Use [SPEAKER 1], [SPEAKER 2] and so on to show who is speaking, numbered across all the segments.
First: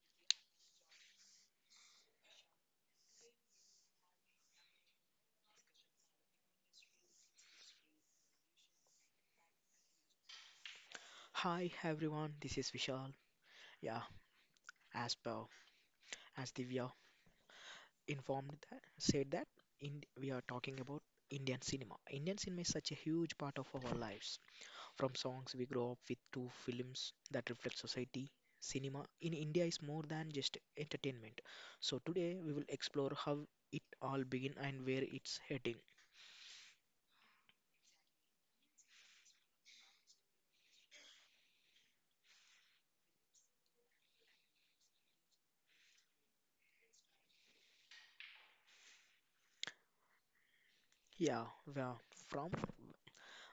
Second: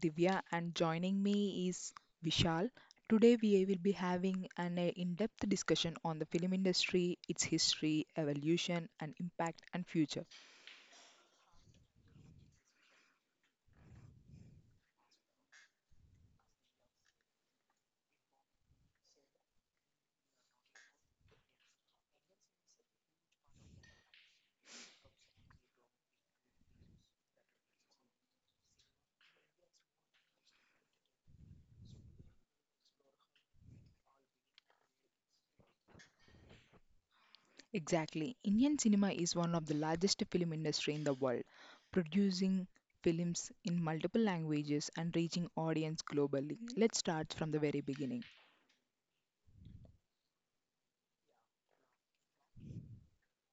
[SPEAKER 1] Divya and joining me is Vishal. Today we will be having an in-depth discussion on the film industry, its history, evolution and impact and future.
[SPEAKER 2] Hi everyone, this is Vishal. Yeah, as per as Divya informed that said that in we are talking about Indian cinema. Indian cinema is such a huge part of our lives. From songs we grow up with to films that reflect society. Cinema in India is more than just entertainment. So today we will explore how it all began and where it's heading.
[SPEAKER 1] Exactly. Indian cinema is one of the largest film industry in the world, producing films in multiple languages and reaching audience globally. Let's start from the very beginning.
[SPEAKER 2] Yeah, where from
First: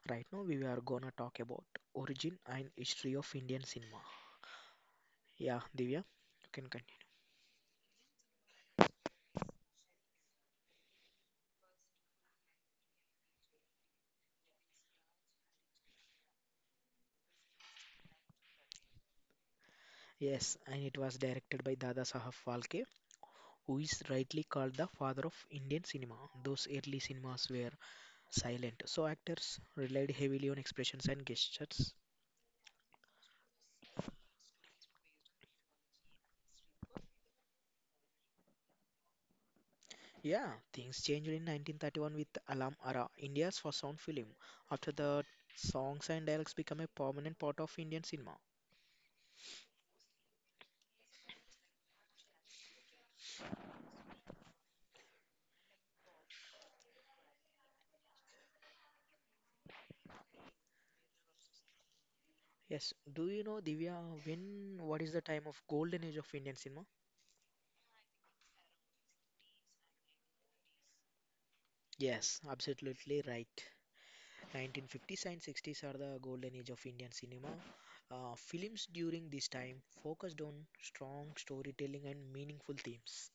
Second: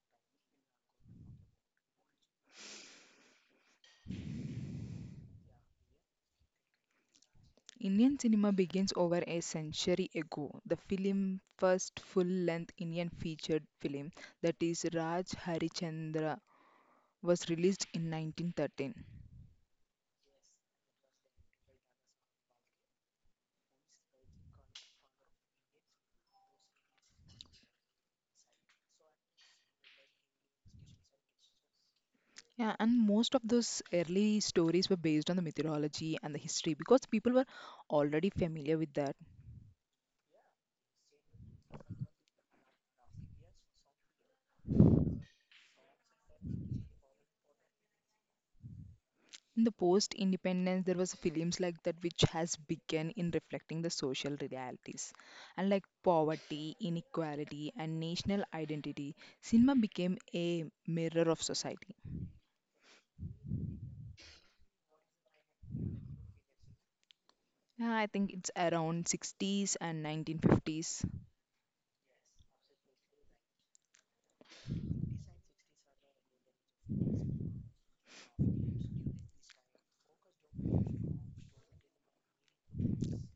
[SPEAKER 2] right now we are gonna talk about origin and history of Indian cinema. Yeah, Divya, you can continue.
[SPEAKER 1] Indian cinema begins over a century ago. The film first full-length Indian featured film, that is Raj Harichandra, was released in 1913.
[SPEAKER 2] Yes, and it was directed by Dada Saheb Phalke, who is rightly called the father of Indian cinema. Those early cinemas were silent, so actors relied heavily on expressions and gestures.
[SPEAKER 1] Yeah, and most of those early stories were based on the mythology and the history because people were already familiar with that.
[SPEAKER 2] Yeah, things changed in 1931 with Alam Ara, India's first sound film. After that, songs and dialogues became a permanent part of Indian cinema.
[SPEAKER 1] In the post-independence, there was films like that which has begun in reflecting the social realities, and like poverty, inequality, and national identity. Cinema became a mirror of society.
[SPEAKER 2] Yes, do you know, Divya, when what is the time of golden age of Indian cinema?
[SPEAKER 1] Yeah, I think it's around sixties and 1950s.
[SPEAKER 2] Yes, absolutely right. 1950s and 60s are the golden age of Indian cinema. Films during this time focused on strong storytelling and meaningful themes.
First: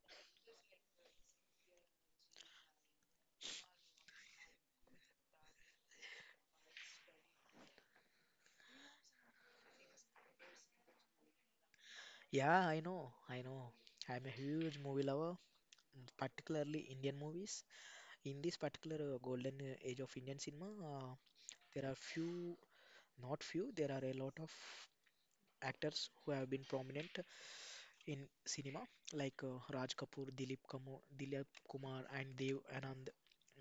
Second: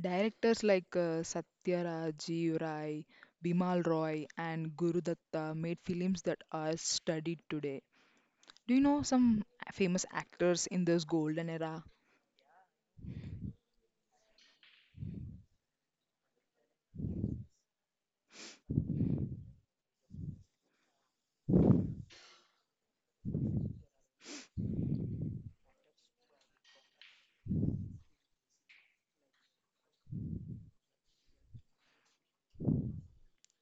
[SPEAKER 1] Directors like Satyarajiv Rai, Bimal Roy, and Guru Datta made films that are studied today. Do you know some famous actors in this golden era?
[SPEAKER 2] Yeah, I know. I'm a huge movie lover, particularly Indian movies. In this particular golden age of Indian cinema, there are few, not few, there are a lot of actors who have been prominent in cinema, like Raj Kapoor, Dilip Kumar, and Dev Anand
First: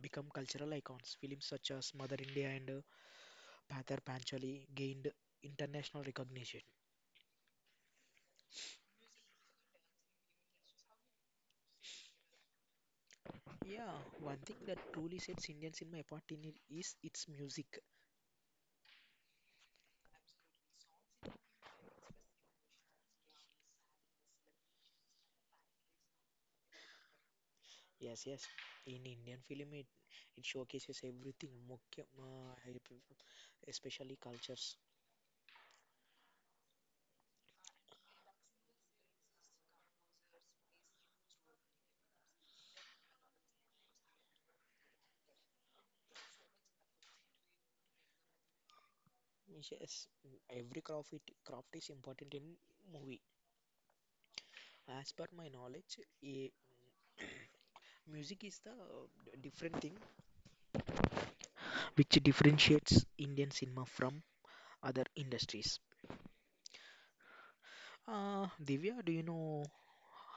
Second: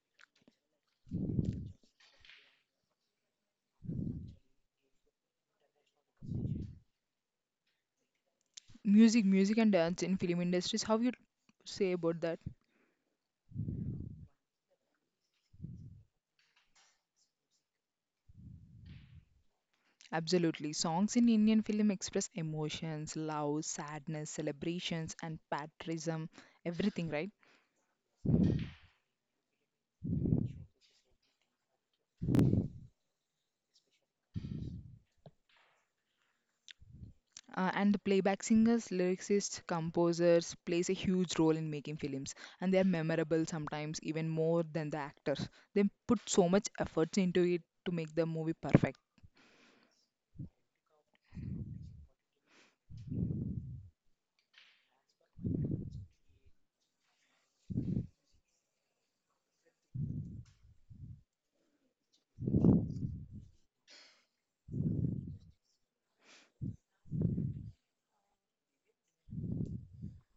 [SPEAKER 2] become cultural icons. Films such as Mother India and Pather Panchali gained international recognition.
[SPEAKER 1] Music music and dance in film industries, how you say about that?
[SPEAKER 2] Yeah, one thing that truly sets Indian cinema apart in it is its music.
[SPEAKER 1] Absolutely, songs in Indian film express emotions, love, sadness, celebrations, and patriotism, everything, right?
[SPEAKER 2] Yes. In Indian film, it showcases everything, mukhya, especially cultures.
[SPEAKER 1] And the playback singers, lyricists, composers plays a huge role in making films, and they are memorable sometimes even more than the actors. They put so much effort into it to make the movie perfect.
[SPEAKER 2] Yes, every craft is important in movie. As per my knowledge, a music is the different thing which differentiates Indian cinema from other industries. Divya, do you know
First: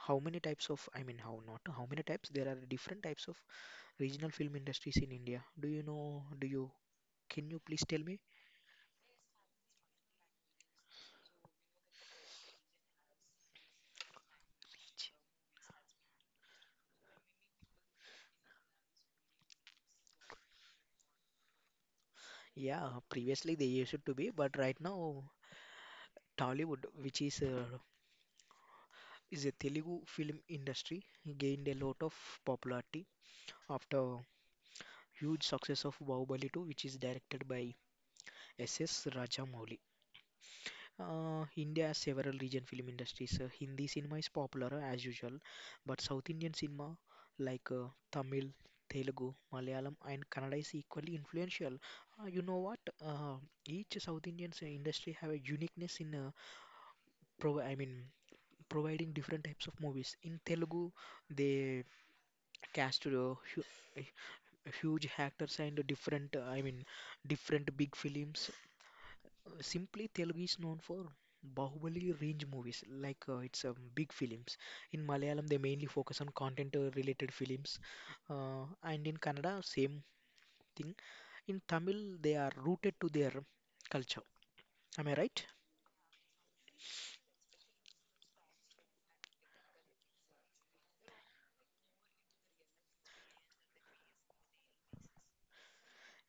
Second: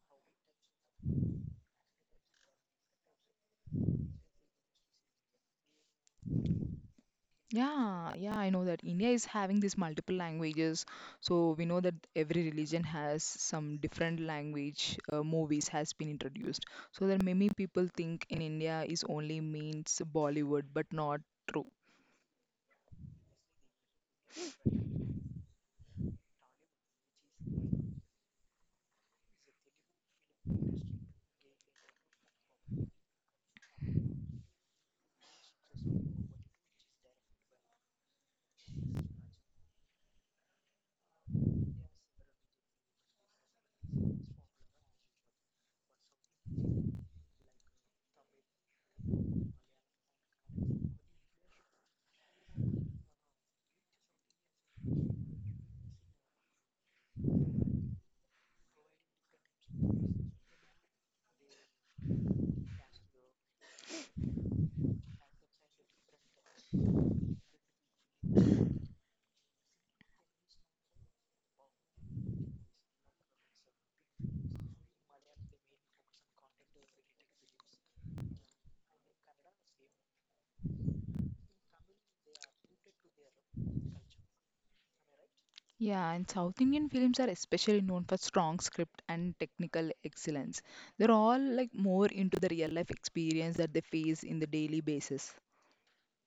[SPEAKER 2] how many types of, I mean, how not, how many types? There are different types of regional film industries in India. Do you know, can you please tell
[SPEAKER 1] Yeah,
[SPEAKER 2] me?
[SPEAKER 1] yeah, I know that India is having these multiple languages. So we know that every religion has some different language movies has been introduced. So that many people think in India is only means Bollywood, but not true.
[SPEAKER 2] Yeah, previously they used to be, but right now Tollywood, which is a Telugu film industry, gained a lot of popularity after huge success of Bahubali 2, which is directed by S S.S. Rajamouli. India has several region film industries. Hindi cinema is popular as usual, but South Indian cinema like Tamil, Telugu, Malayalam, and Kannada is equally influential. You know what? Uh, each South Indian industry have a uniqueness in pro I mean providing different types of movies. In Telugu, they cast hu- eh, huge actors and different different big films. Simply Telugu is known for Bahubali range movies, like it's big films. In Malayalam, they mainly focus on content related films, uh, and in Kannada, same thing. In Tamil, they are rooted to their culture. Am I right?
[SPEAKER 1] Yeah, and South Indian films are especially known for strong script and technical excellence. They're all like more into the real life experience that they face in the daily basis.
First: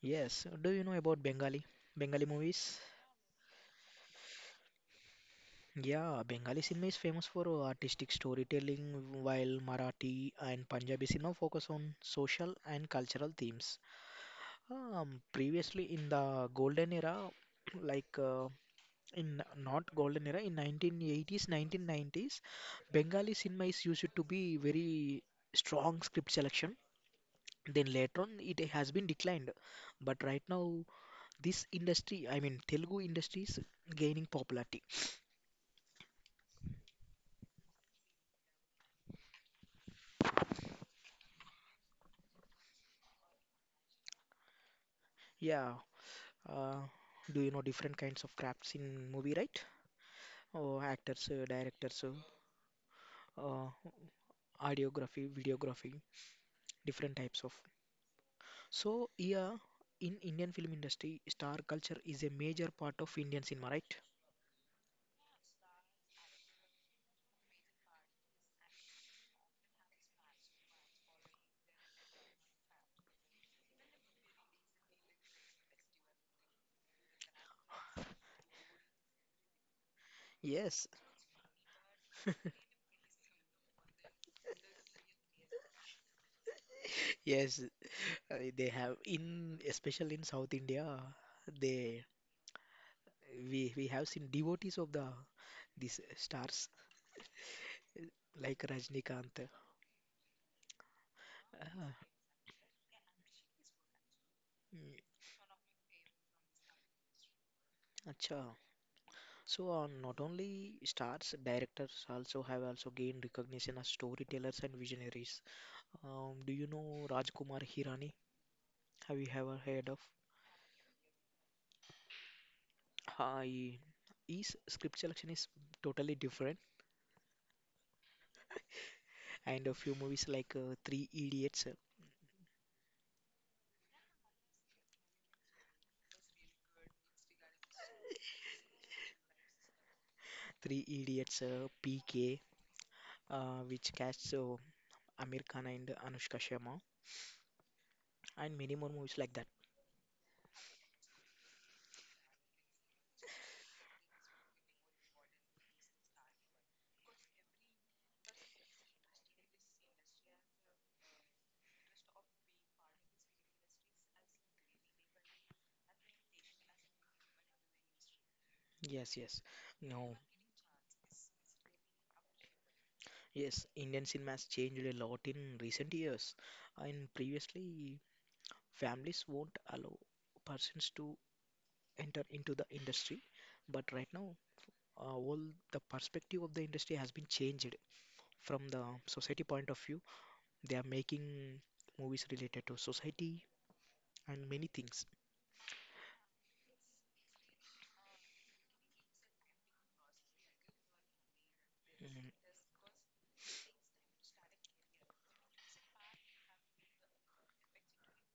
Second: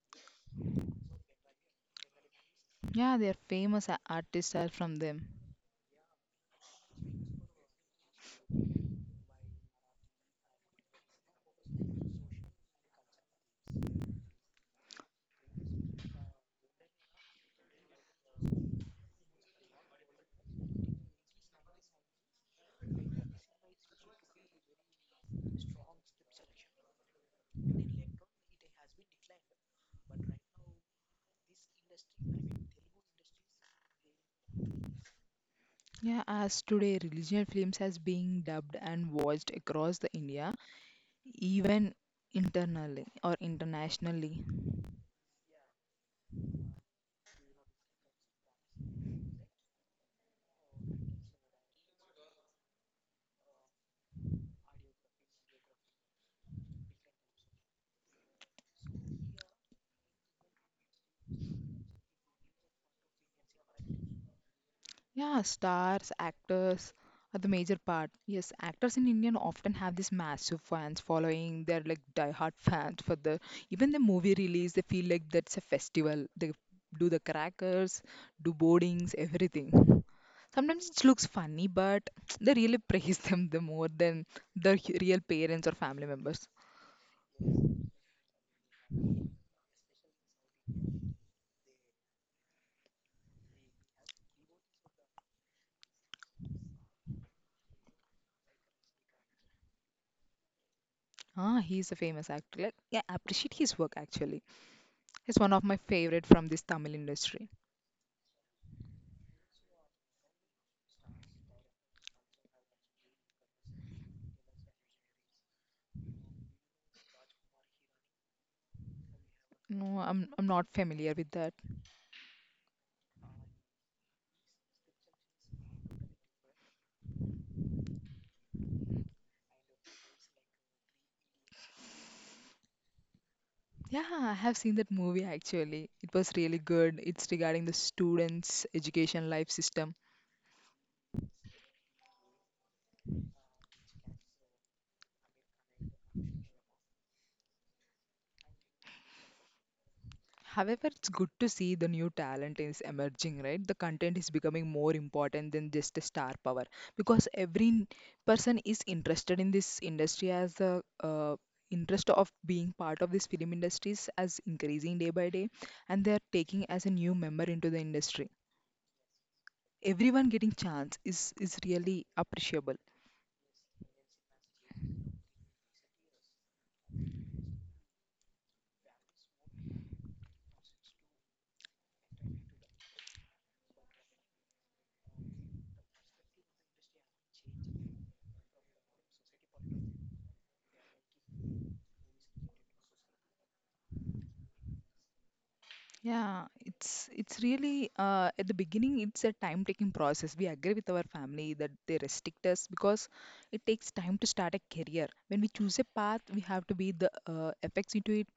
[SPEAKER 2] Yes. Do you know about Bengali? Bengali movies?
[SPEAKER 1] Yeah, their famous artists are from them.
[SPEAKER 2] Yeah, Bengali cinema is famous for artistic storytelling, while Marathi and Punjabi cinema focus on social and cultural themes. Previously in the golden era, like in not golden era, in 1980s, 1990s, Bengali cinema is used to be very strong script selection. Then later on, it has been declined. But right now, this industry, I mean, Telugu industry is gaining popularity.
[SPEAKER 1] Yeah, as today religion films has being dubbed and watched across the India, even internally or internationally.
[SPEAKER 2] Yeah. Uh, do you know different kinds of crafts in movie, right? Oh, actors, directors, uh, audiography, videography, different types of. So, yeah, in Indian film industry, star culture is a major part of Indian cinema, right?
[SPEAKER 1] Yeah, stars, actors are the major part. Yes, actors in India often have this massive fans following. They're like diehard fans for the even the movie release. They feel like that's a festival. They do the crackers, do boardings, everything.
[SPEAKER 2] Yes,
[SPEAKER 1] Sometimes it looks funny, but they really praise them the more than their real parents or family members.
[SPEAKER 2] yes, they have in especially in South India, they we have seen devotees of the these stars like Rajnikant.
[SPEAKER 1] Ah, he's
[SPEAKER 2] Ah,
[SPEAKER 1] a famous actor. Like, I appreciate his work actually.
[SPEAKER 2] mm,
[SPEAKER 1] He's one of my favorite from this Tamil industry.
[SPEAKER 2] acha. So not only stars, directors also have also gained recognition as storytellers and visionaries. Do you know Rajkumar Hirani? Have you ever heard of?
[SPEAKER 1] No, I'm not familiar with that.
[SPEAKER 2] I is script selection is totally different, and a few movies like
[SPEAKER 1] Yeah, I have seen that movie actually. It was really good. It's regarding the students' education life system.
[SPEAKER 2] Three Idiots, PK, which casts Amir Khan and Anushka Sharma, and many more movies like that.
[SPEAKER 1] However, it's good to see the new talent is emerging, right? The content is becoming more important than just a star power because every person is interested in this industry as the interest of being part of this film industries as increasing day by day, and they are taking as a new member into the industry.
[SPEAKER 2] Yes, yes. No,
[SPEAKER 1] Everyone getting chance is really appreciable.
[SPEAKER 2] yes. Indian cinema has changed a lot in recent years, and previously families won't allow persons to enter into the industry, but right now all the perspective of the industry has been changed from the society point of view. They are making movies related to society and many things.
[SPEAKER 1] Yeah, it's really at the beginning it's a time taking process. We agree with our family that they
[SPEAKER 2] Mm,
[SPEAKER 1] restrict us because it takes time to start a career. When we choose a path, we have to be the effects into it,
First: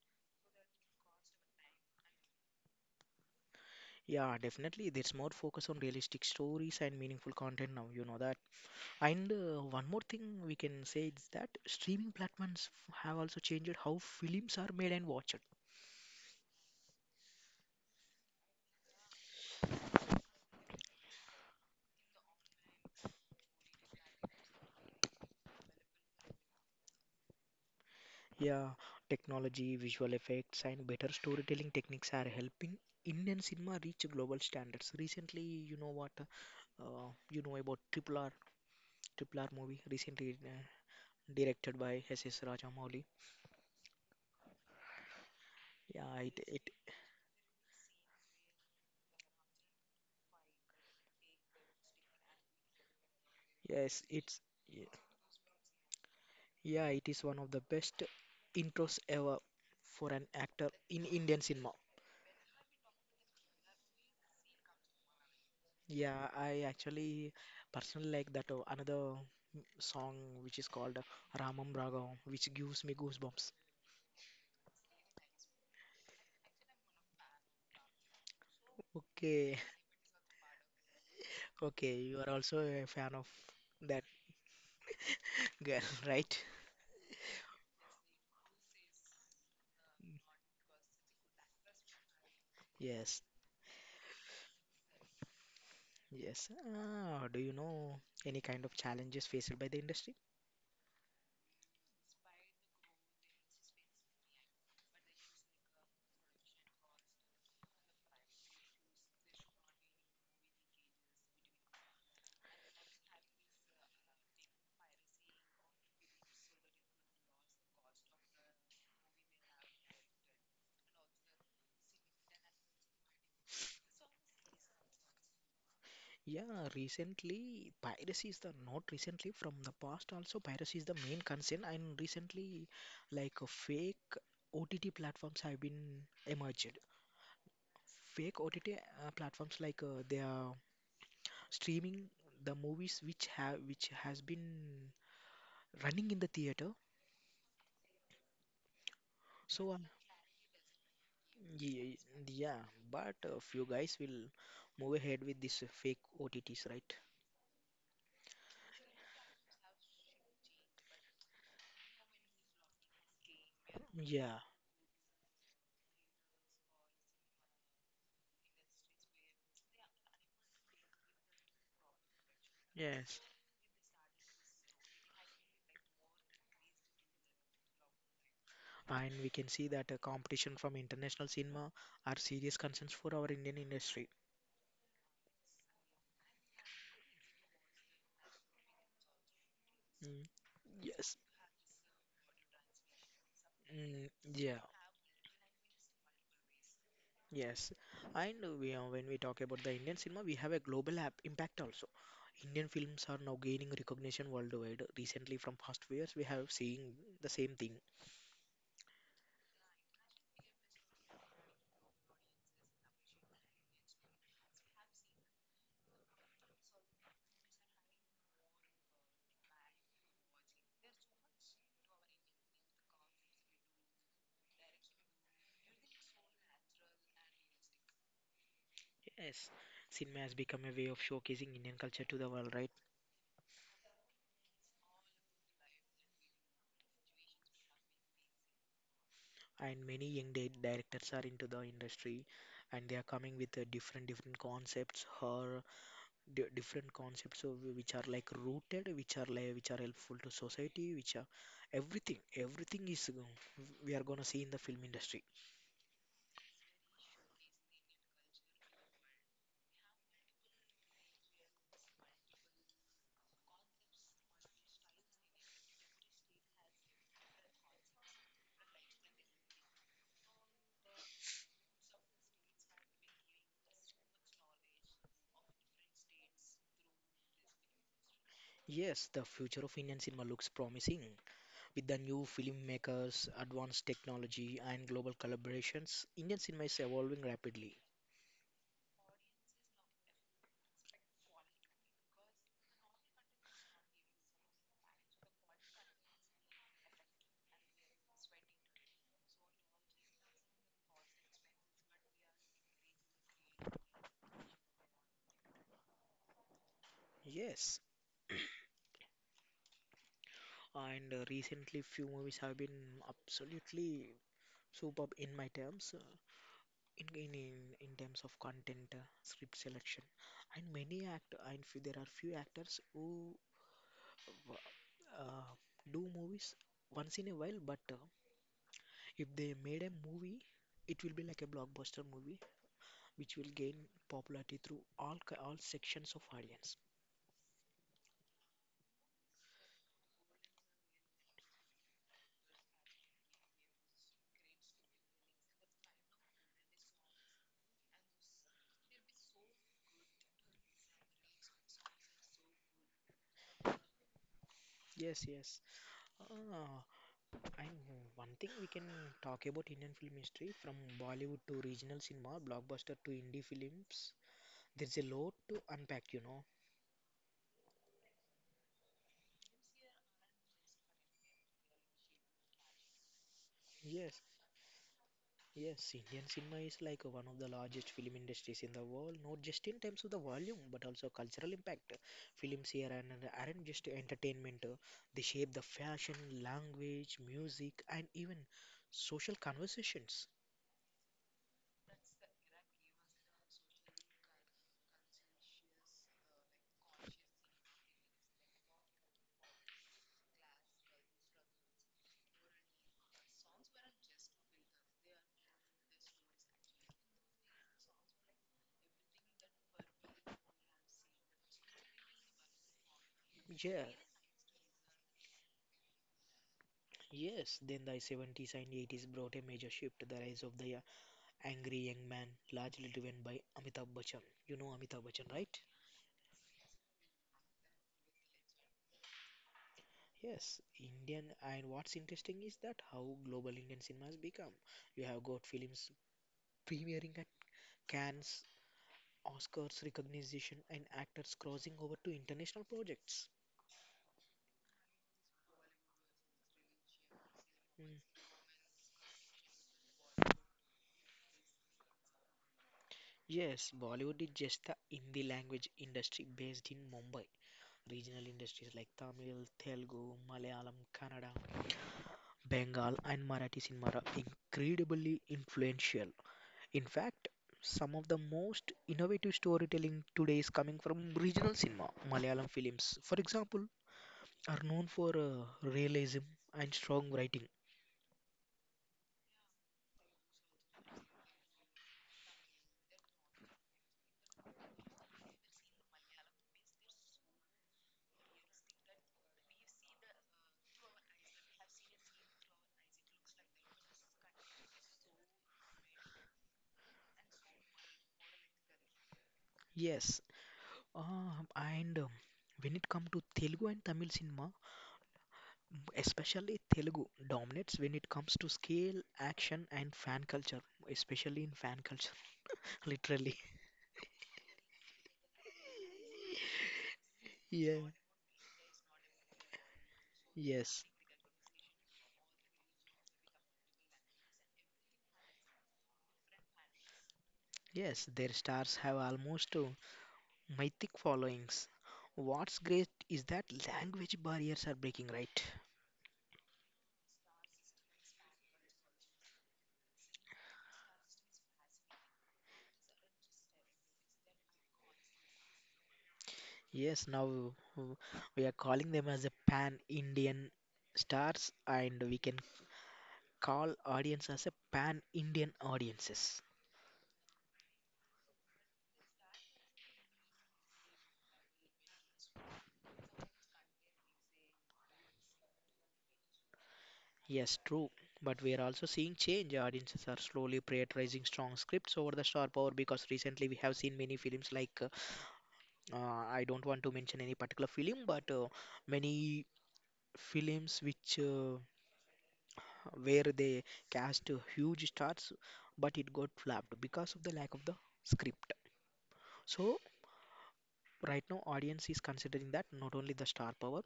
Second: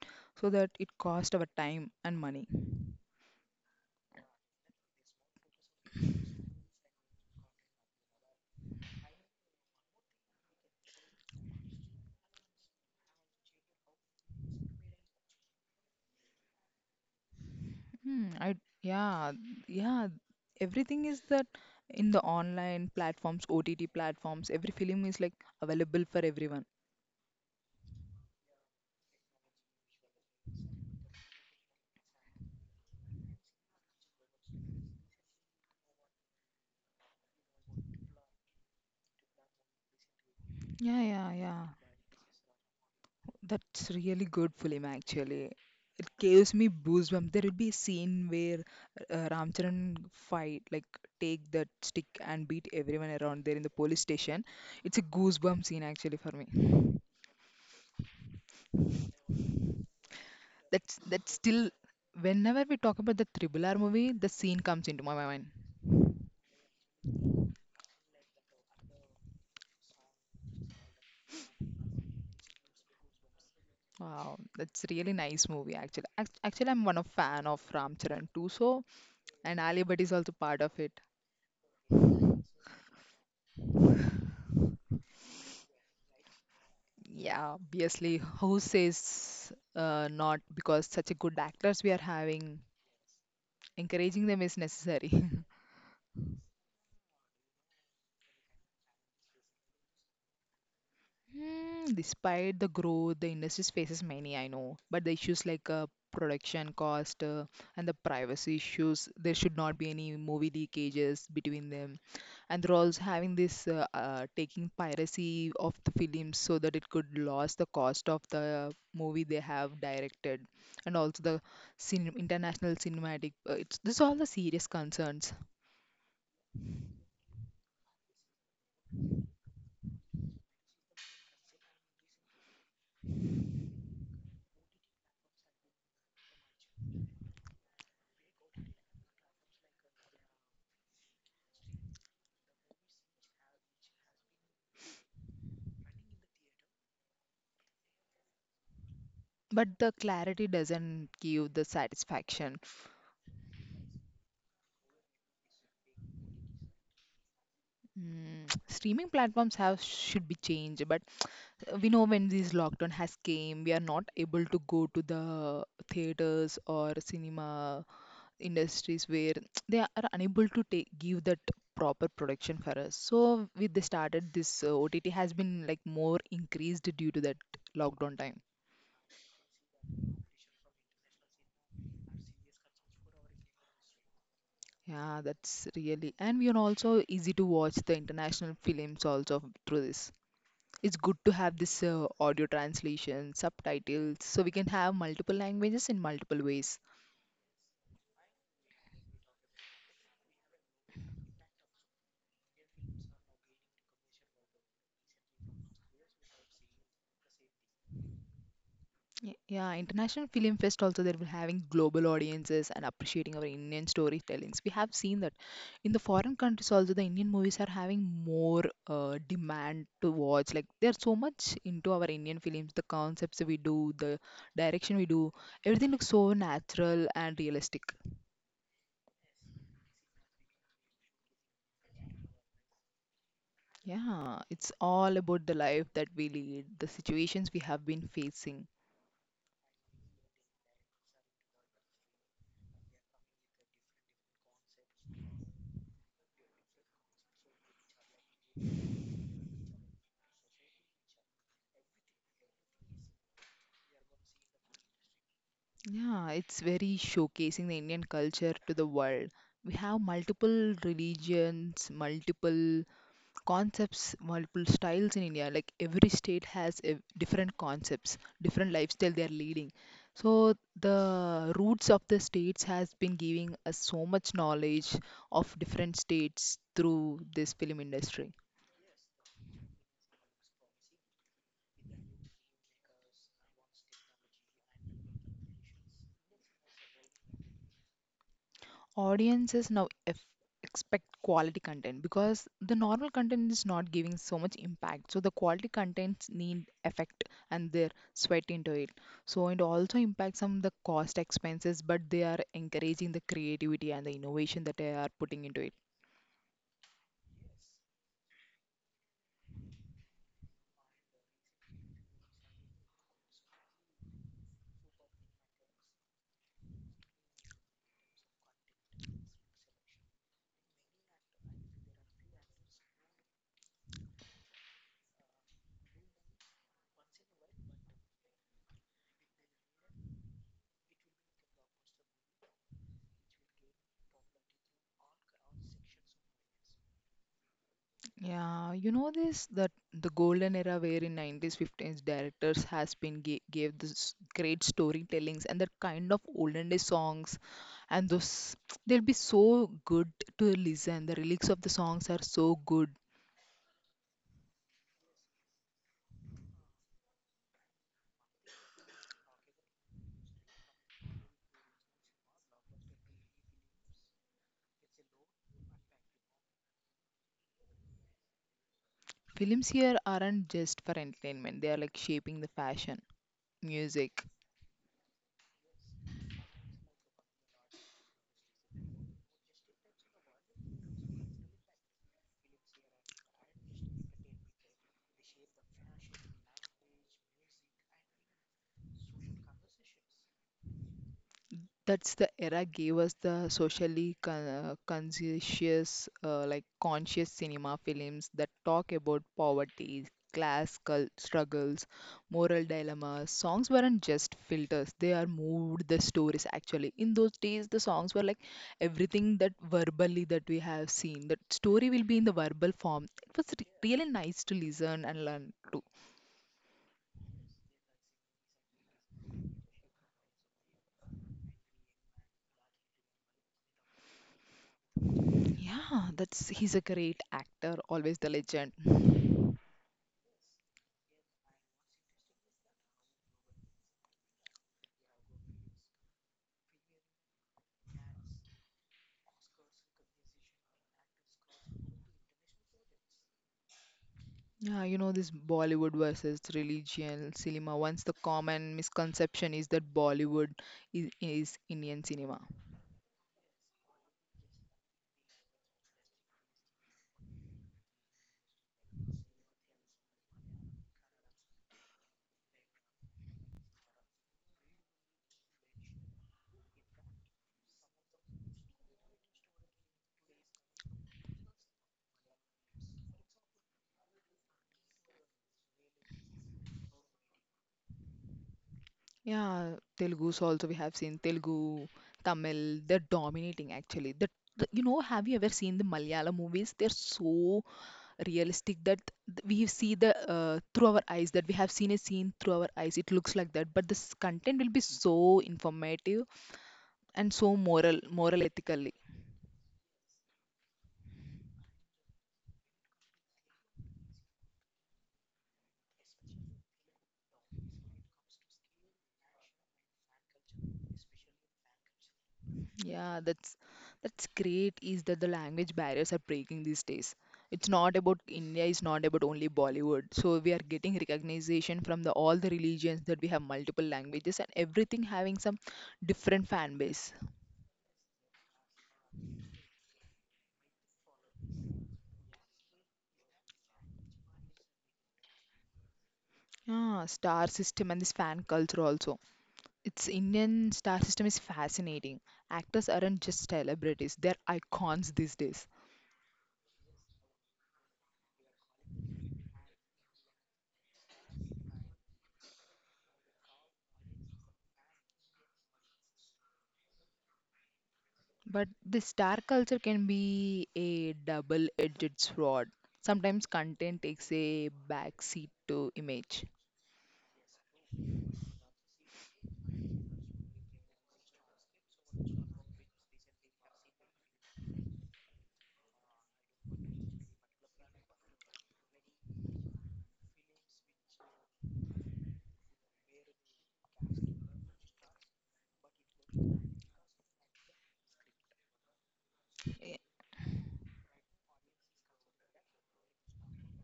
[SPEAKER 1] so that it cost our time and money.
[SPEAKER 2] Yeah, definitely. There's more focus on realistic stories and meaningful content now, you know that. And one more thing we can say is that streaming platforms have also changed how films are made and watched.
[SPEAKER 1] Hmm, I yeah yeah everything is that in the online platforms, OTT platforms, every film is like available for everyone.
[SPEAKER 2] Yeah, technology, visual effects, and better storytelling techniques are helping Indian cinema reach global standards. Recently, you know what? You know about Triple R, Triple R movie, recently
[SPEAKER 1] Yeah.
[SPEAKER 2] directed by S.S. Rajamouli.
[SPEAKER 1] That's really good film, actually. It
[SPEAKER 2] Yeah, it,
[SPEAKER 1] gives
[SPEAKER 2] it,
[SPEAKER 1] me goosebumps. There will be a scene where Ramcharan fight, like take that stick and beat everyone around there in the police
[SPEAKER 2] yes, it's,
[SPEAKER 1] station.
[SPEAKER 2] ye-
[SPEAKER 1] It's a goosebump scene actually for me.
[SPEAKER 2] yeah, it is one of the best intros ever for an actor
[SPEAKER 1] That's
[SPEAKER 2] in
[SPEAKER 1] that's
[SPEAKER 2] Indian
[SPEAKER 1] still
[SPEAKER 2] cinema.
[SPEAKER 1] whenever we talk about the Triple R movie, the scene comes into my mind.
[SPEAKER 2] Yeah, I actually personally like that another song which is called Ramam Raghavam, which gives me goosebumps.
[SPEAKER 1] Wow, that's really nice movie actually. Actually, I'm one of fan of Ramcharan too, so, and
[SPEAKER 2] Okay,
[SPEAKER 1] Ali Bhatt is also part of it.
[SPEAKER 2] okay, you are also a fan of that girl, right?
[SPEAKER 1] Yeah, obviously, who says not, because such a good actors we are having,
[SPEAKER 2] Yes,
[SPEAKER 1] encouraging them is necessary.
[SPEAKER 2] yes. Ah, do you know any kind of challenges faced by the industry?
[SPEAKER 1] Hmm, despite the growth, the industry faces many, I know, but the issues like production cost and the privacy issues. There should not be any movie leakages between them. And they're also having this taking piracy of the films, so that it could lose the cost of the movie they have directed, and also the cin international cinematic. It's this all the serious concerns,
[SPEAKER 2] Yeah, recently piracy is the not recently, from the past also piracy is the main concern, and recently like fake OTT platforms have been emerged. Fake OTT platforms like they are streaming the movies which has been running in the theater.
[SPEAKER 1] but
[SPEAKER 2] So
[SPEAKER 1] the clarity doesn't give the
[SPEAKER 2] Ye-
[SPEAKER 1] satisfaction.
[SPEAKER 2] yeah, but a few guys will move ahead with this fake OTTs, right?
[SPEAKER 1] Mm, streaming platforms have should be changed, but we know when this lockdown has came we are not
[SPEAKER 2] Yeah,
[SPEAKER 1] able to go to the theaters or cinema industries, where they are unable to take give that proper production for us,
[SPEAKER 2] yes.
[SPEAKER 1] so with they started this OTT has been like more increased due to that lockdown time.
[SPEAKER 2] And we can see that competition from international cinema are serious concerns for our Indian industry.
[SPEAKER 1] Yeah, that's really, and we are also easy to watch the international films also through this.
[SPEAKER 2] Mm,
[SPEAKER 1] It's good
[SPEAKER 2] Yes,
[SPEAKER 1] to have this audio translation,
[SPEAKER 2] Mm,
[SPEAKER 1] subtitles, so we
[SPEAKER 2] yeah.
[SPEAKER 1] can have multiple languages in multiple ways.
[SPEAKER 2] Yes, and we, when we talk about the Indian cinema, we have a impact also. Indian films are now gaining recognition worldwide. Recently, from past few years, we have seen the same thing.
[SPEAKER 1] Yeah, International Film Fest also that we're having global audiences and appreciating our Indian storytellings. We have seen that in the foreign countries also the Indian movies are having more demand to watch. Like they're so much into our Indian films, the concepts we do, the direction we do, everything looks so natural and realistic.
[SPEAKER 2] Yes, cinema has become a way of showcasing Indian culture to the world, right?
[SPEAKER 1] Yeah, it's all about the life that we lead, the situations we have been facing.
[SPEAKER 2] And many young directors are into the industry, and they are coming with different concepts, horror, d different concepts of which are like rooted, which are like which are helpful to society, which are everything. Everything is we are gonna see in the film industry.
[SPEAKER 1] Yeah, it's very showcasing the Indian culture to the world. We have multiple religions, multiple concepts, multiple styles in India. Like every state has a different concepts, different lifestyle they are leading. So the roots of the states has been giving us so much knowledge of different states through this film industry.
[SPEAKER 2] Yes, the future of Indian cinema looks promising. With the new filmmakers, advanced technology, and global collaborations, Indian cinema is evolving rapidly.
[SPEAKER 1] Audiences now expect quality content, because the normal content is not giving so much impact, so the quality contents need effect and their sweat into it. So it also impacts on the cost expenses, but they are encouraging the creativity and the innovation that they are putting into it.
[SPEAKER 2] Yes, and recently few movies have been absolutely superb in my terms, in in in, in terms of content, script selection, and there are few actors who uh, do movies once in a while, but if they made a movie it will be like a blockbuster movie which will gain popularity through all sections of audience.
[SPEAKER 1] Yeah, you know this that the golden era wherein nineties, fifties directors has been gave this great storytellings and that kind of olden day songs, and those they'll be so good to listen. The lyrics of the songs are so good.
[SPEAKER 2] yes yes Ah, and one thing we can talk about Indian film history, from Bollywood to regional cinema, blockbuster to indie films. There's a lot to unpack, you know.
[SPEAKER 1] Films here aren't just for entertainment; they are like shaping the fashion, music,
[SPEAKER 2] Yes, Yes, Indian cinema is like one of the largest film industries in the world, not just in terms of the volume, but also cultural impact. Films here and aren't just entertainment, they shape the fashion, language, music, and even social conversations.
[SPEAKER 1] that's the era gave us the socially conscious like conscious cinema films that talk about poverty, class struggles, moral dilemmas. Songs weren't just filters, they are moved the stories actually. In those days the songs were like everything, that verbally that we have seen that story will be in the verbal form. It was
[SPEAKER 2] Yeah.
[SPEAKER 1] really nice to listen and learn too.
[SPEAKER 2] Yes, then the 70s and 80s brought a major shift, the rise of the angry young man, largely driven by Amitabh Bachchan. You know Amitabh Bachchan, right?
[SPEAKER 1] Yeah, that's, he's a great actor, always the legend.
[SPEAKER 2] Yes, Indian, and what's interesting is that how global Indian cinema has become. You have got films premiering at Cannes, Oscars recognition, and actors crossing over to international projects.
[SPEAKER 1] Yeah, you know, this Bollywood versus religion cinema. Once the
[SPEAKER 2] Mm.
[SPEAKER 1] common misconception is that Bollywood is Indian cinema.
[SPEAKER 2] Yes, Bollywood is just the Hindi language industry based in Mumbai. Regional industries like Tamil, Telugu, Malayalam, Kannada, Bengal, and Marathi cinema are incredibly influential. In fact, some of the most innovative storytelling today is coming from regional cinema. Malayalam films, for example, are known for realism and strong writing.
[SPEAKER 1] Yeah, Telugu's also, we have seen Telugu, Tamil, they're dominating actually. You know, have you ever seen the Malayalam movies? They're so realistic that we see the through our eyes, that we have seen a scene through our eyes. It looks like that, but this content will be so informative and so moral, ethical.
[SPEAKER 2] Yes, and when it comes to Telugu and Tamil cinema, especially Telugu dominates when it comes to scale, action, and fan culture, especially in fan culture,
[SPEAKER 1] Yeah,
[SPEAKER 2] literally.
[SPEAKER 1] that's great is that the language barriers are breaking these days. It's
[SPEAKER 2] Yeah,
[SPEAKER 1] not about India, it's not about only Bollywood. So we are
[SPEAKER 2] yes,
[SPEAKER 1] getting recognition from the all the religions that we have multiple languages and everything having some different fan base.
[SPEAKER 2] yes, their stars have almost mythic followings. What's great is that language barriers are breaking, right?
[SPEAKER 1] Yeah, star system and this fan culture also. It's Indian star system is fascinating. Actors aren't just celebrities, they're icons these days.
[SPEAKER 2] Yes, now uh, we are calling them as a pan Indian stars, and we can call audience as a pan Indian audiences.
[SPEAKER 1] But this dark culture can be a double-edged sword. Sometimes content takes a backseat to image.
[SPEAKER 2] Yes, true. But we are also seeing change. Audiences are slowly prioritizing strong scripts over the star power, because recently we have seen many films like I don't want to mention any particular film, but many films which where they cast huge stars, but it got flopped because of the lack of the script. So
[SPEAKER 1] Y-
[SPEAKER 2] right now, audience is considering that not only the star power,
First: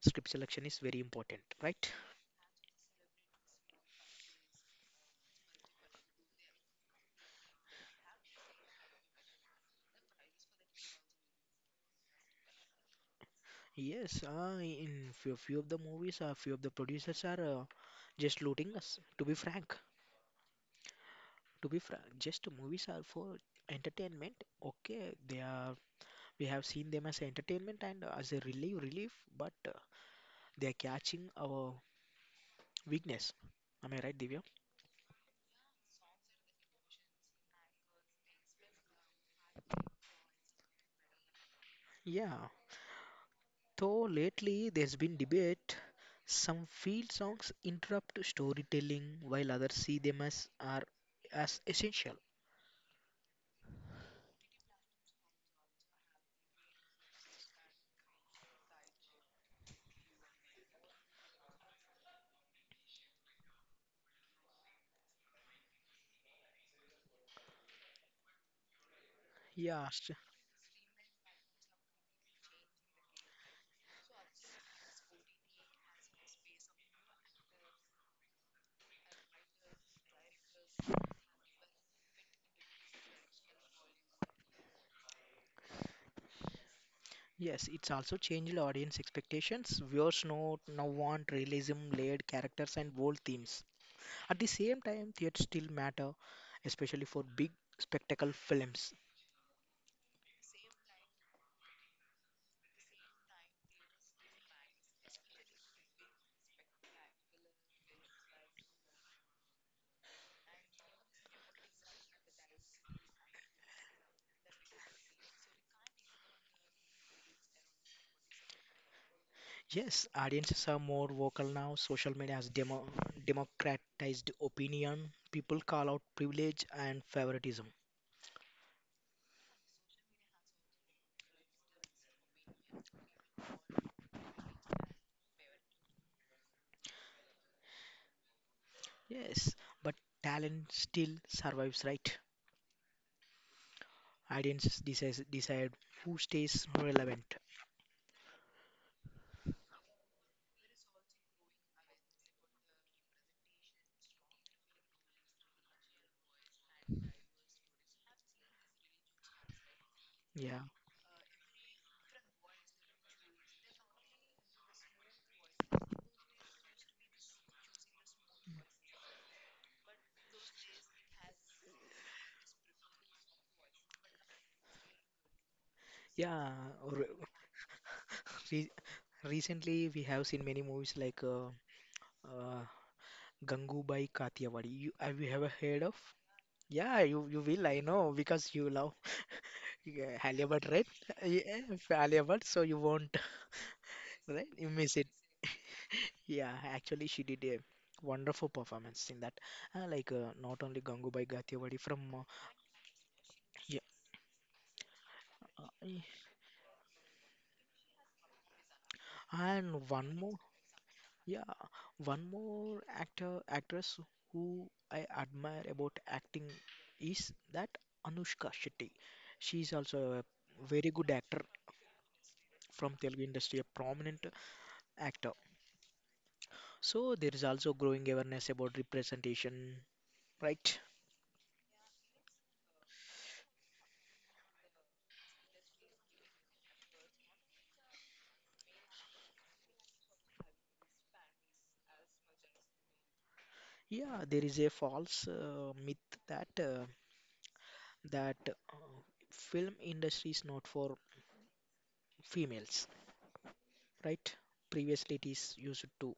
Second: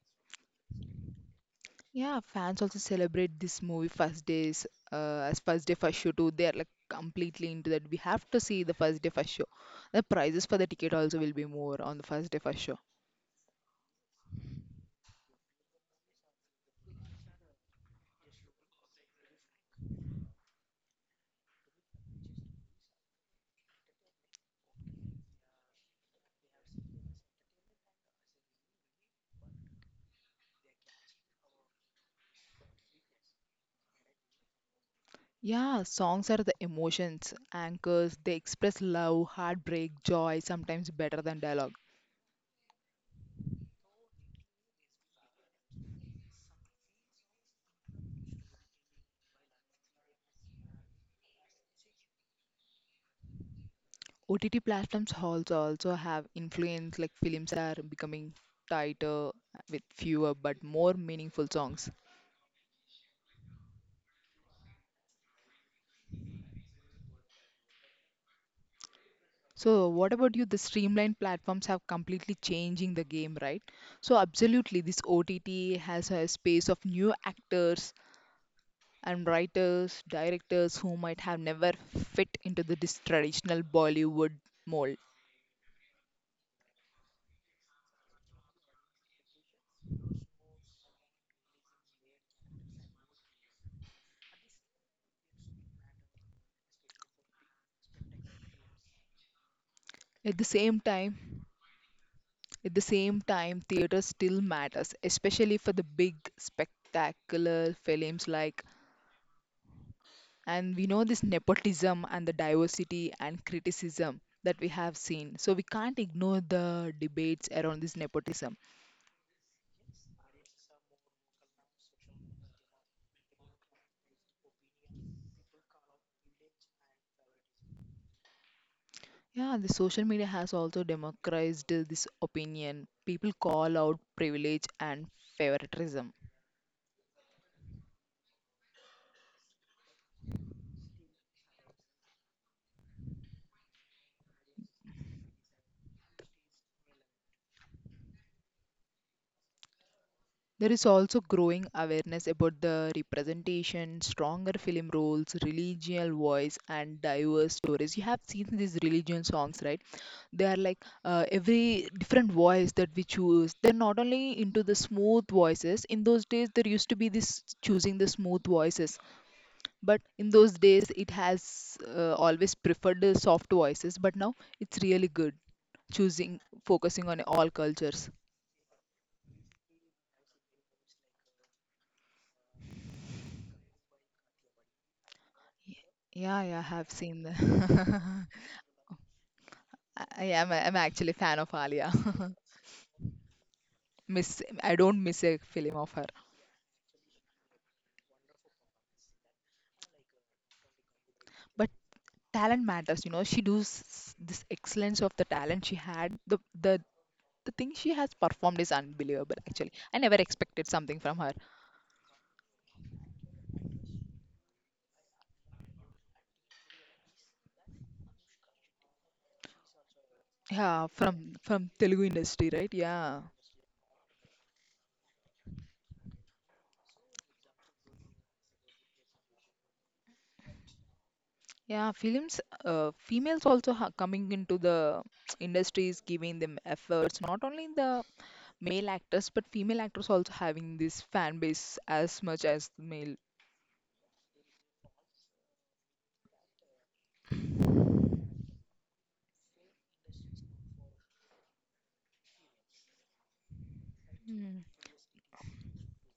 [SPEAKER 2] script selection is very important, right?
[SPEAKER 1] Yeah, fans also celebrate this movie first days as first day first show too. They're like completely into that. We have to see the first day first show. The prices for the ticket also will be more on the first day first show.
[SPEAKER 2] Yes, in few of the movies, a few of the producers are just looting us. To be frank, just movies are for entertainment. Okay, they are. We have seen them as entertainment and as a relief, but they are catching our weakness. Am I right, Divya?
[SPEAKER 1] Yeah, songs are the emotions, anchors. They express love, heartbreak, joy, sometimes better than dialogue.
[SPEAKER 2] Yeah. Though lately there's been debate, some field songs interrupt storytelling while others see them as essential.
[SPEAKER 1] OTT platforms also have influence, like films are becoming tighter with fewer but more meaningful songs.
[SPEAKER 2] Yeah.
[SPEAKER 1] So what about you? The streamlined platforms have completely changing the game, right? So absolutely, this OTT has a space of new actors and writers, directors who might have never fit into the traditional Bollywood mold.
[SPEAKER 2] Yes, it's also changed audience expectations. Viewers now want realism, layered characters, and bold themes. At the same time, theater still matter, especially for big spectacle films.
[SPEAKER 1] At the same time, At the same time, theatre still matters, especially for the big, spectacular films like, and we know this nepotism and the diversity and criticism that we have seen. So we can't ignore the debates around this nepotism.
[SPEAKER 2] Yes, audiences are more vocal now. Social media has democratized opinion. People call out privilege and favoritism.
[SPEAKER 1] Yeah, the social media has also democratized this opinion. People call out privilege and favoritism.
[SPEAKER 2] Yes, but talent still survives, right? Audiences decide who stays relevant.
[SPEAKER 1] There is also growing awareness about the representation, stronger film roles, religious voice, and diverse stories. You have seen these religion songs, right? They are
[SPEAKER 2] Yeah,
[SPEAKER 1] like every different voice that we choose. They're not only into the smooth voices. In those days, there used to be this choosing the smooth voices, but in those days, it has always preferred the soft voices. But now it's really good choosing
[SPEAKER 2] yeah. Re
[SPEAKER 1] focusing on all cultures.
[SPEAKER 2] re recently, we have seen many movies like uh, Gangubai Kathiawadi. Have you ever heard of?
[SPEAKER 1] Yeah, yeah, I have
[SPEAKER 2] Yeah,
[SPEAKER 1] seen
[SPEAKER 2] you will, I know,
[SPEAKER 1] that.
[SPEAKER 2] because you love,
[SPEAKER 1] I
[SPEAKER 2] yeah,
[SPEAKER 1] I
[SPEAKER 2] Halle,
[SPEAKER 1] am I'm
[SPEAKER 2] right?
[SPEAKER 1] actually a fan of
[SPEAKER 2] Yeah,
[SPEAKER 1] Alia.
[SPEAKER 2] Halle, so you won't,
[SPEAKER 1] miss
[SPEAKER 2] right? You
[SPEAKER 1] I
[SPEAKER 2] miss
[SPEAKER 1] don't
[SPEAKER 2] it.
[SPEAKER 1] miss a film of her.
[SPEAKER 2] Yeah, actually, she did a wonderful performance in that. Like not only Gangubai
[SPEAKER 1] But
[SPEAKER 2] Kathiawadi from
[SPEAKER 1] talent matters, you know. She
[SPEAKER 2] yeah.
[SPEAKER 1] does this excellence of the talent she
[SPEAKER 2] uh,
[SPEAKER 1] had. The the thing she has performed is unbelievable actually.
[SPEAKER 2] And
[SPEAKER 1] I
[SPEAKER 2] one
[SPEAKER 1] never
[SPEAKER 2] more,
[SPEAKER 1] expected something from her.
[SPEAKER 2] yeah, one more actor actress who I admire about acting is that Anushka Shetty. She is also a
[SPEAKER 1] Yeah,
[SPEAKER 2] very good
[SPEAKER 1] from
[SPEAKER 2] actor
[SPEAKER 1] Telugu industry, right?
[SPEAKER 2] from Telugu
[SPEAKER 1] Yeah.
[SPEAKER 2] industry, a prominent actor. So there is also growing awareness about representation, right?
[SPEAKER 1] Yeah, films, females also ha coming into the industries, giving them efforts. Not only the male actors, but female actors also having this fan base as much as the male.
[SPEAKER 2] Yeah, there is a false myth that film industry is not for females, right? Previously, it is used to.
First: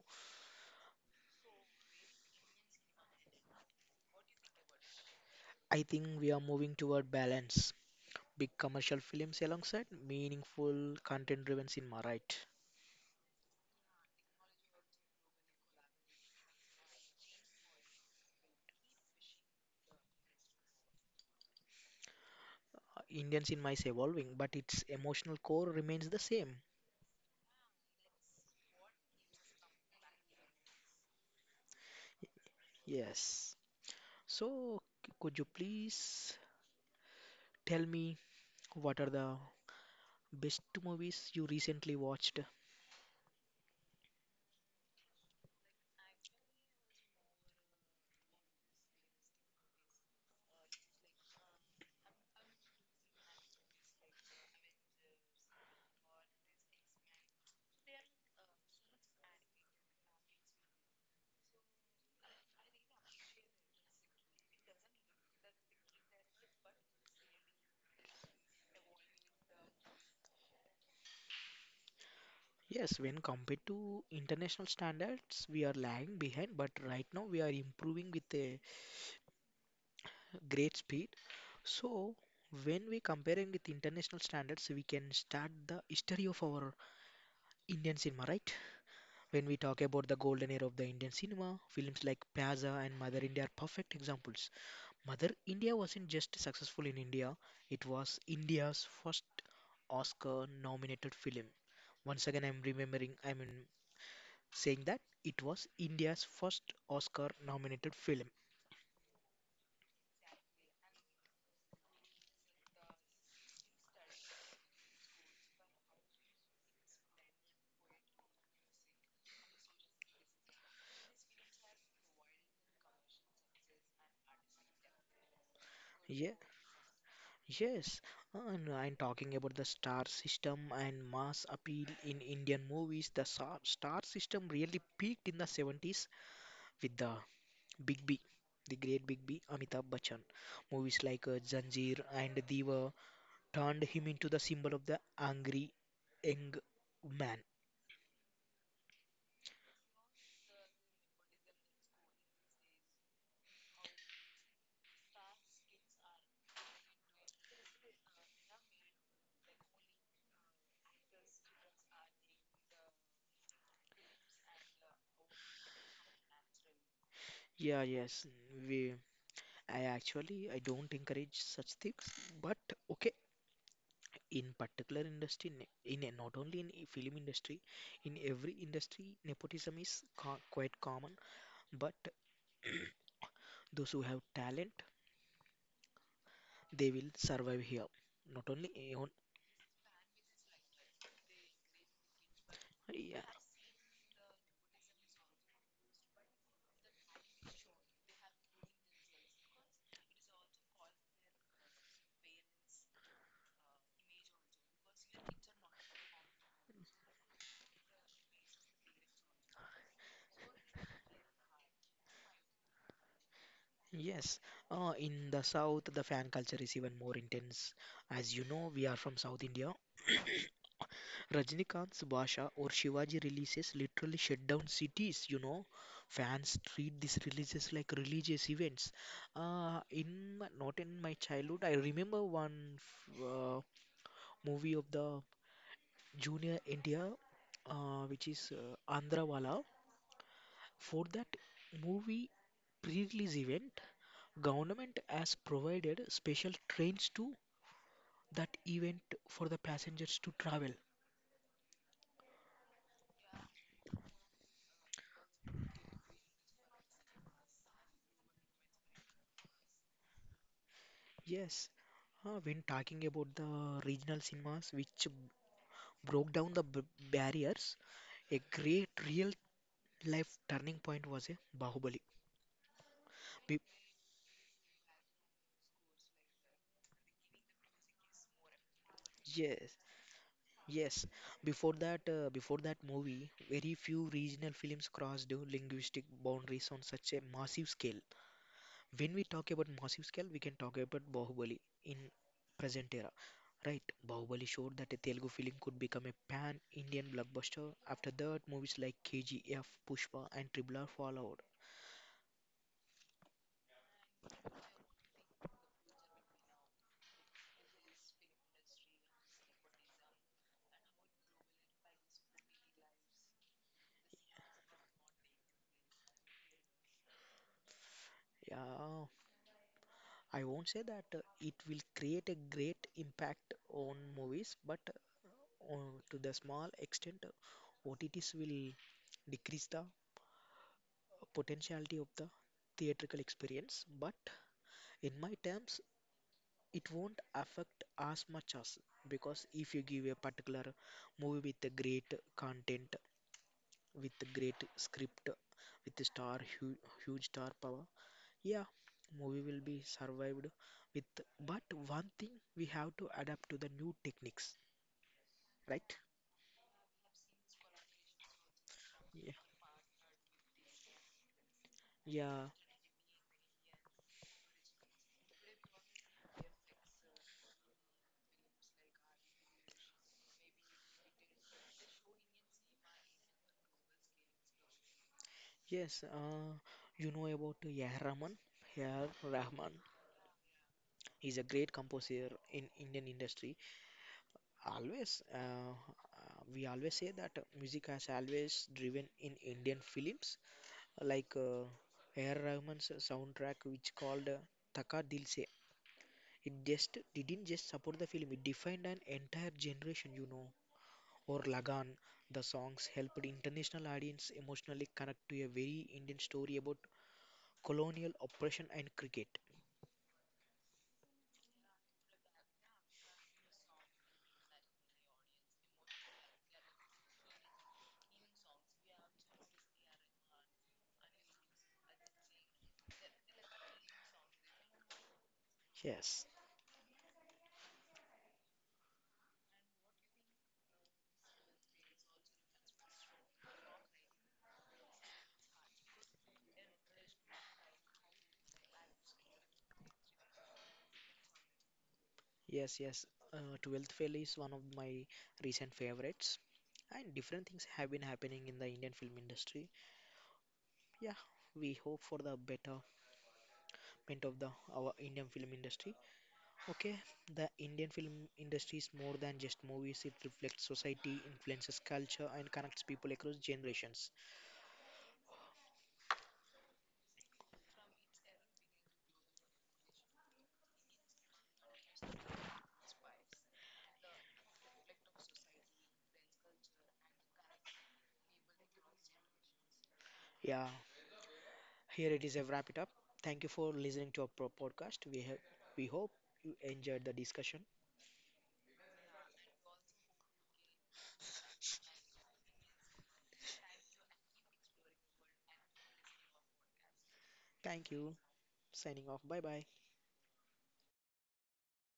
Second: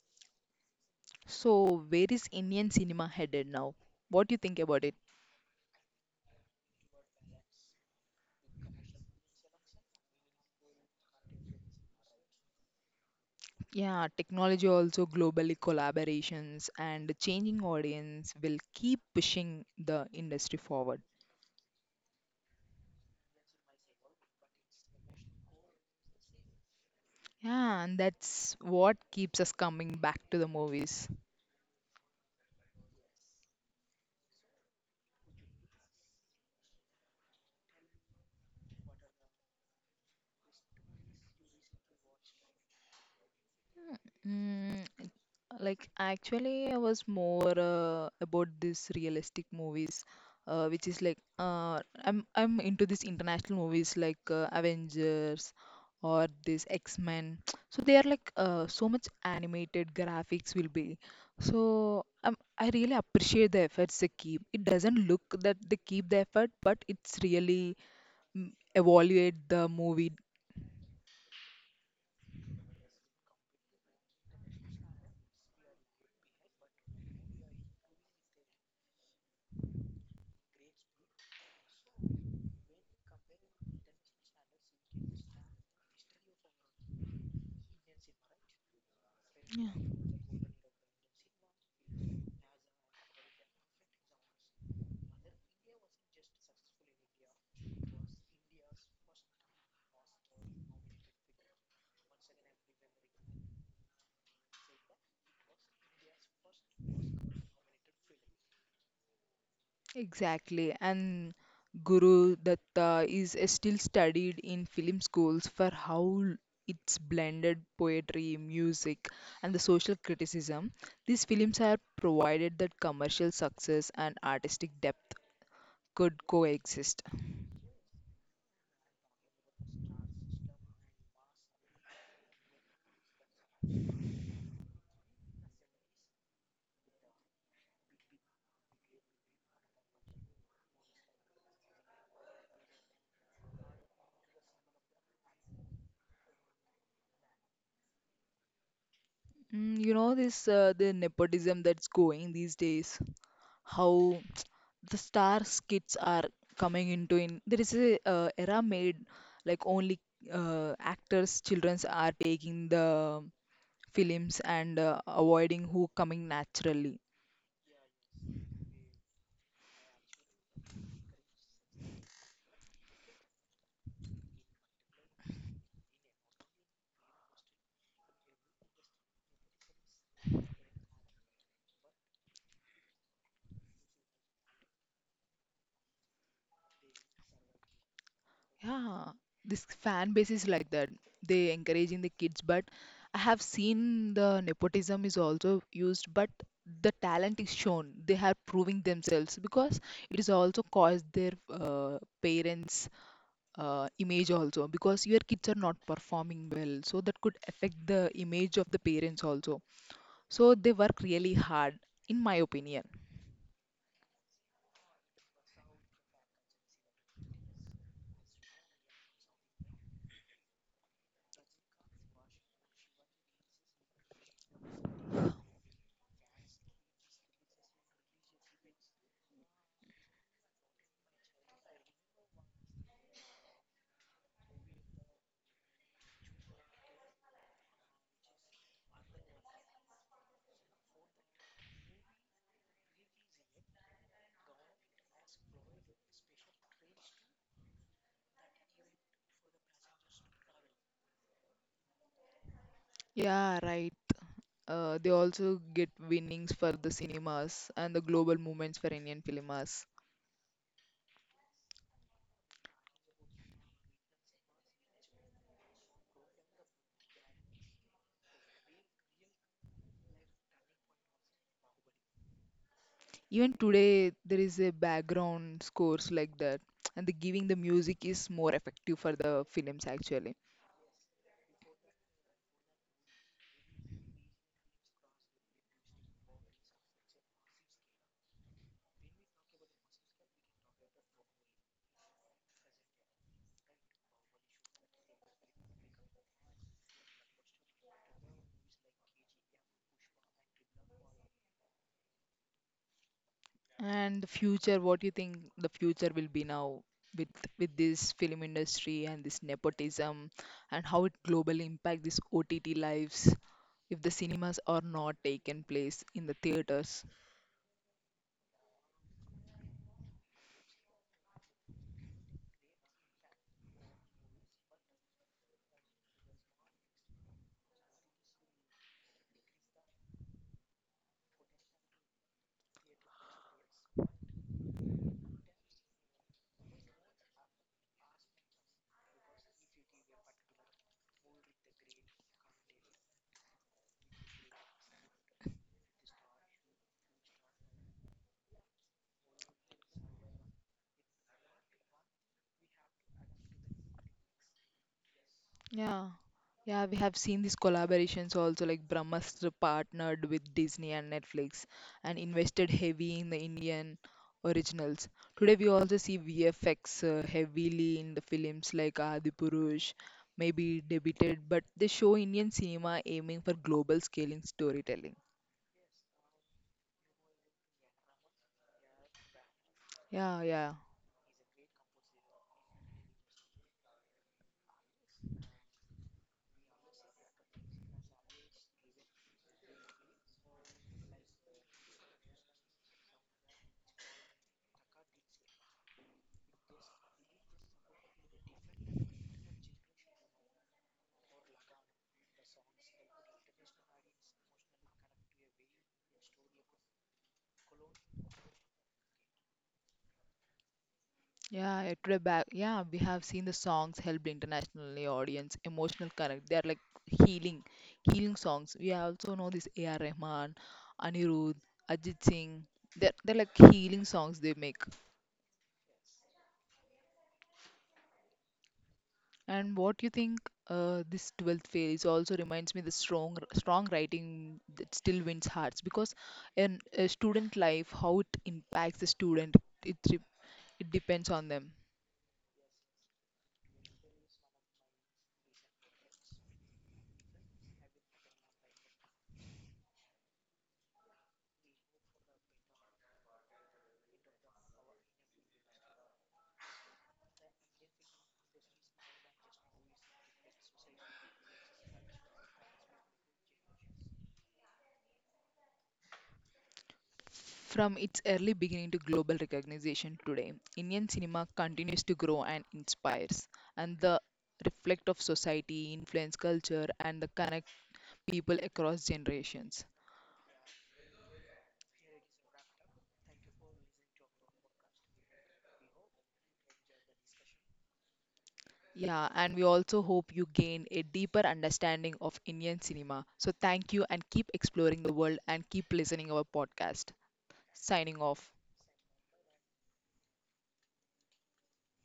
[SPEAKER 1] So, where is Indian cinema headed now? What do you think about it?
[SPEAKER 2] I think we are moving toward balance. Big commercial films alongside meaningful content driven cinema, right?
[SPEAKER 1] Yeah, technology also globally collaborations and changing audience will keep pushing the industry forward.
[SPEAKER 2] Indian cinema is evolving, but its emotional core remains the same.
[SPEAKER 1] Yeah, and that's what keeps us coming back to the movies.
[SPEAKER 2] Yes. So, could you please tell me what are the best movies you recently watched?
[SPEAKER 1] Mm, like, actually, I was more about these realistic movies, which is like I'm into these international movies like Avengers or this X-Men. So they are like so much animated graphics will be. So I really appreciate the efforts they keep. It doesn't look that they keep the effort, but it's really mm, evaluate the movie.
[SPEAKER 2] Yes, when compared to international standards, we are lagging behind, but right now we are improving with a great speed. So, when we comparing with international standards, we can start the history of our Indian cinema, right? When we talk about the golden era of the Indian cinema, films like Pyaza and Mother India are perfect examples. Mother India wasn't just successful in India, it was India's first Oscar nominated film. Once again, I'm remembering, I mean, saying that it was India's first Oscar nominated film.
[SPEAKER 1] Exactly, and Guru Datta is still studied in film schools for how it's blended poetry, music, and the social criticism. These films are provided that commercial success and artistic depth could
[SPEAKER 2] Yeah.
[SPEAKER 1] coexist.
[SPEAKER 2] Yes, and I'm talking about the star system and mass appeal in Indian movies. The star system really peaked in the 70s with the Big B, the great Big B, Amitabh Bachchan. Movies like Zanjeer and Diva turned him into the symbol of the angry young man.
[SPEAKER 1] Mm, you know this the nepotism that's going these days. How the stars kids are coming into in there is a era made like only actors childrens are taking the films and avoiding who coming naturally.
[SPEAKER 2] Yeah, yes, we. I actually I don't encourage such things, but okay, in particular industry ne- in a- not only in a film industry, in every industry nepotism is quite common, but those who have talent, they will survive here, not only
[SPEAKER 1] Yeah,
[SPEAKER 2] on,
[SPEAKER 1] this fan base is like that. They encouraging the kids, but I
[SPEAKER 2] yeah.
[SPEAKER 1] have seen the nepotism is also used, but the talent is shown. They are proving themselves because it is also caused their parents' image also because your kids are not performing well, so that could affect the image of the parents also. So they work really hard, in my opinion.
[SPEAKER 2] Yes, in the south, the fan culture is even more intense. As you know, we are from South India, Rajnikant's, Basha or Shivaji releases literally shut down cities. Fans treat these releases like religious events. Not in my childhood, I remember one movie of the Junior India, which is Andhrawala. For that movie pre-release event, government has provided special trains to that event for the passengers to travel.
[SPEAKER 1] Yeah, right. They also get winnings for the cinemas and the global movements for Indian cinemas.
[SPEAKER 2] Yes. When talking about the regional cinemas which broke down the barriers, a great real life turning point was a Bahubali.
[SPEAKER 1] Even
[SPEAKER 2] Be-
[SPEAKER 1] today, there is a background scores like that, and the giving the music is more effective for the
[SPEAKER 2] yes,
[SPEAKER 1] films actually.
[SPEAKER 2] yes. Before that movie, very few regional films crossed the linguistic boundaries on such a massive scale. When we talk about massive scale, we can talk about Bahubali in present era. Right, Bahubali showed that a Telugu film could become a pan-Indian blockbuster. After that, movies like KGF, Pushpa, and Triple R followed.
[SPEAKER 1] And the future, what do you think the future will be now with this film industry and this nepotism, and how it globally impact this OTT lives if the cinemas are not taken place in the theaters?
[SPEAKER 2] Yeah, I won't say that it will create a great impact on movies, but uh, to the small extent, OTTs will decrease the potentiality of the theatrical experience. But in my terms, it won't affect as much as, because if you give a particular movie with a great content, with a great script, with a huge star power, yeah, movie will be survived with. But one thing, we have to adapt to the new techniques, right?
[SPEAKER 1] Yeah. Yeah, we have seen these collaborations also, like
[SPEAKER 2] Yeah,
[SPEAKER 1] Brahmastra partnered with Disney and Netflix and
[SPEAKER 2] yeah.
[SPEAKER 1] invested heavy in the Indian originals. Today, we also see VFX heavily in the films like Adipurush, maybe debuted, but they show Indian cinema aiming for global scale in storytelling.
[SPEAKER 2] Yes, you know about yeah Rahman
[SPEAKER 1] Yeah, yeah.
[SPEAKER 2] is a great composer in Indian industry. Always, we always say that music has always driven in Indian films, like A.R. Rahman's soundtrack, which called Thaka Dil Se. It just didn't just support the film; it defined an entire generation. Or Lagan, the songs helped international audience emotionally connect to a very Indian story about colonial oppression and cricket.
[SPEAKER 1] Yeah, it would back. Yeah, we have seen the songs helped internationally audience emotional connect. They are like healing, healing songs. We also know this A.R. Rahman, Anirudh, Ajit Singh. They're like healing songs they make.
[SPEAKER 2] Yes,
[SPEAKER 1] And what you think? This 12th fail is also reminds me the strong, strong writing that still wins hearts because in a student life, how it impacts the student, it re- it depends on them.
[SPEAKER 2] yes, yes. Twelfth Fail is one of my recent favorites. And different things have been happening in the Indian film industry. Yeah, we hope for the betterment of the our Indian film industry. Okay, the Indian film industry is more than just movies. It reflects society, influences culture, and connects people across generations.
[SPEAKER 1] From its early beginning to global recognition today, Indian cinema continues to grow and inspires, and the reflect of society, influence culture, and the connect people across generations.
[SPEAKER 2] Yeah, here it is. I wrap it up. Thank you for listening to our podcast. We hope you enjoyed the discussion.
[SPEAKER 1] Yeah, and we also hope you gain a deeper understanding of Indian cinema. So thank you and keep exploring the world and keep listening our podcast.
[SPEAKER 2] Thank you.
[SPEAKER 1] Signing off.
[SPEAKER 2] Signing off. Bye bye.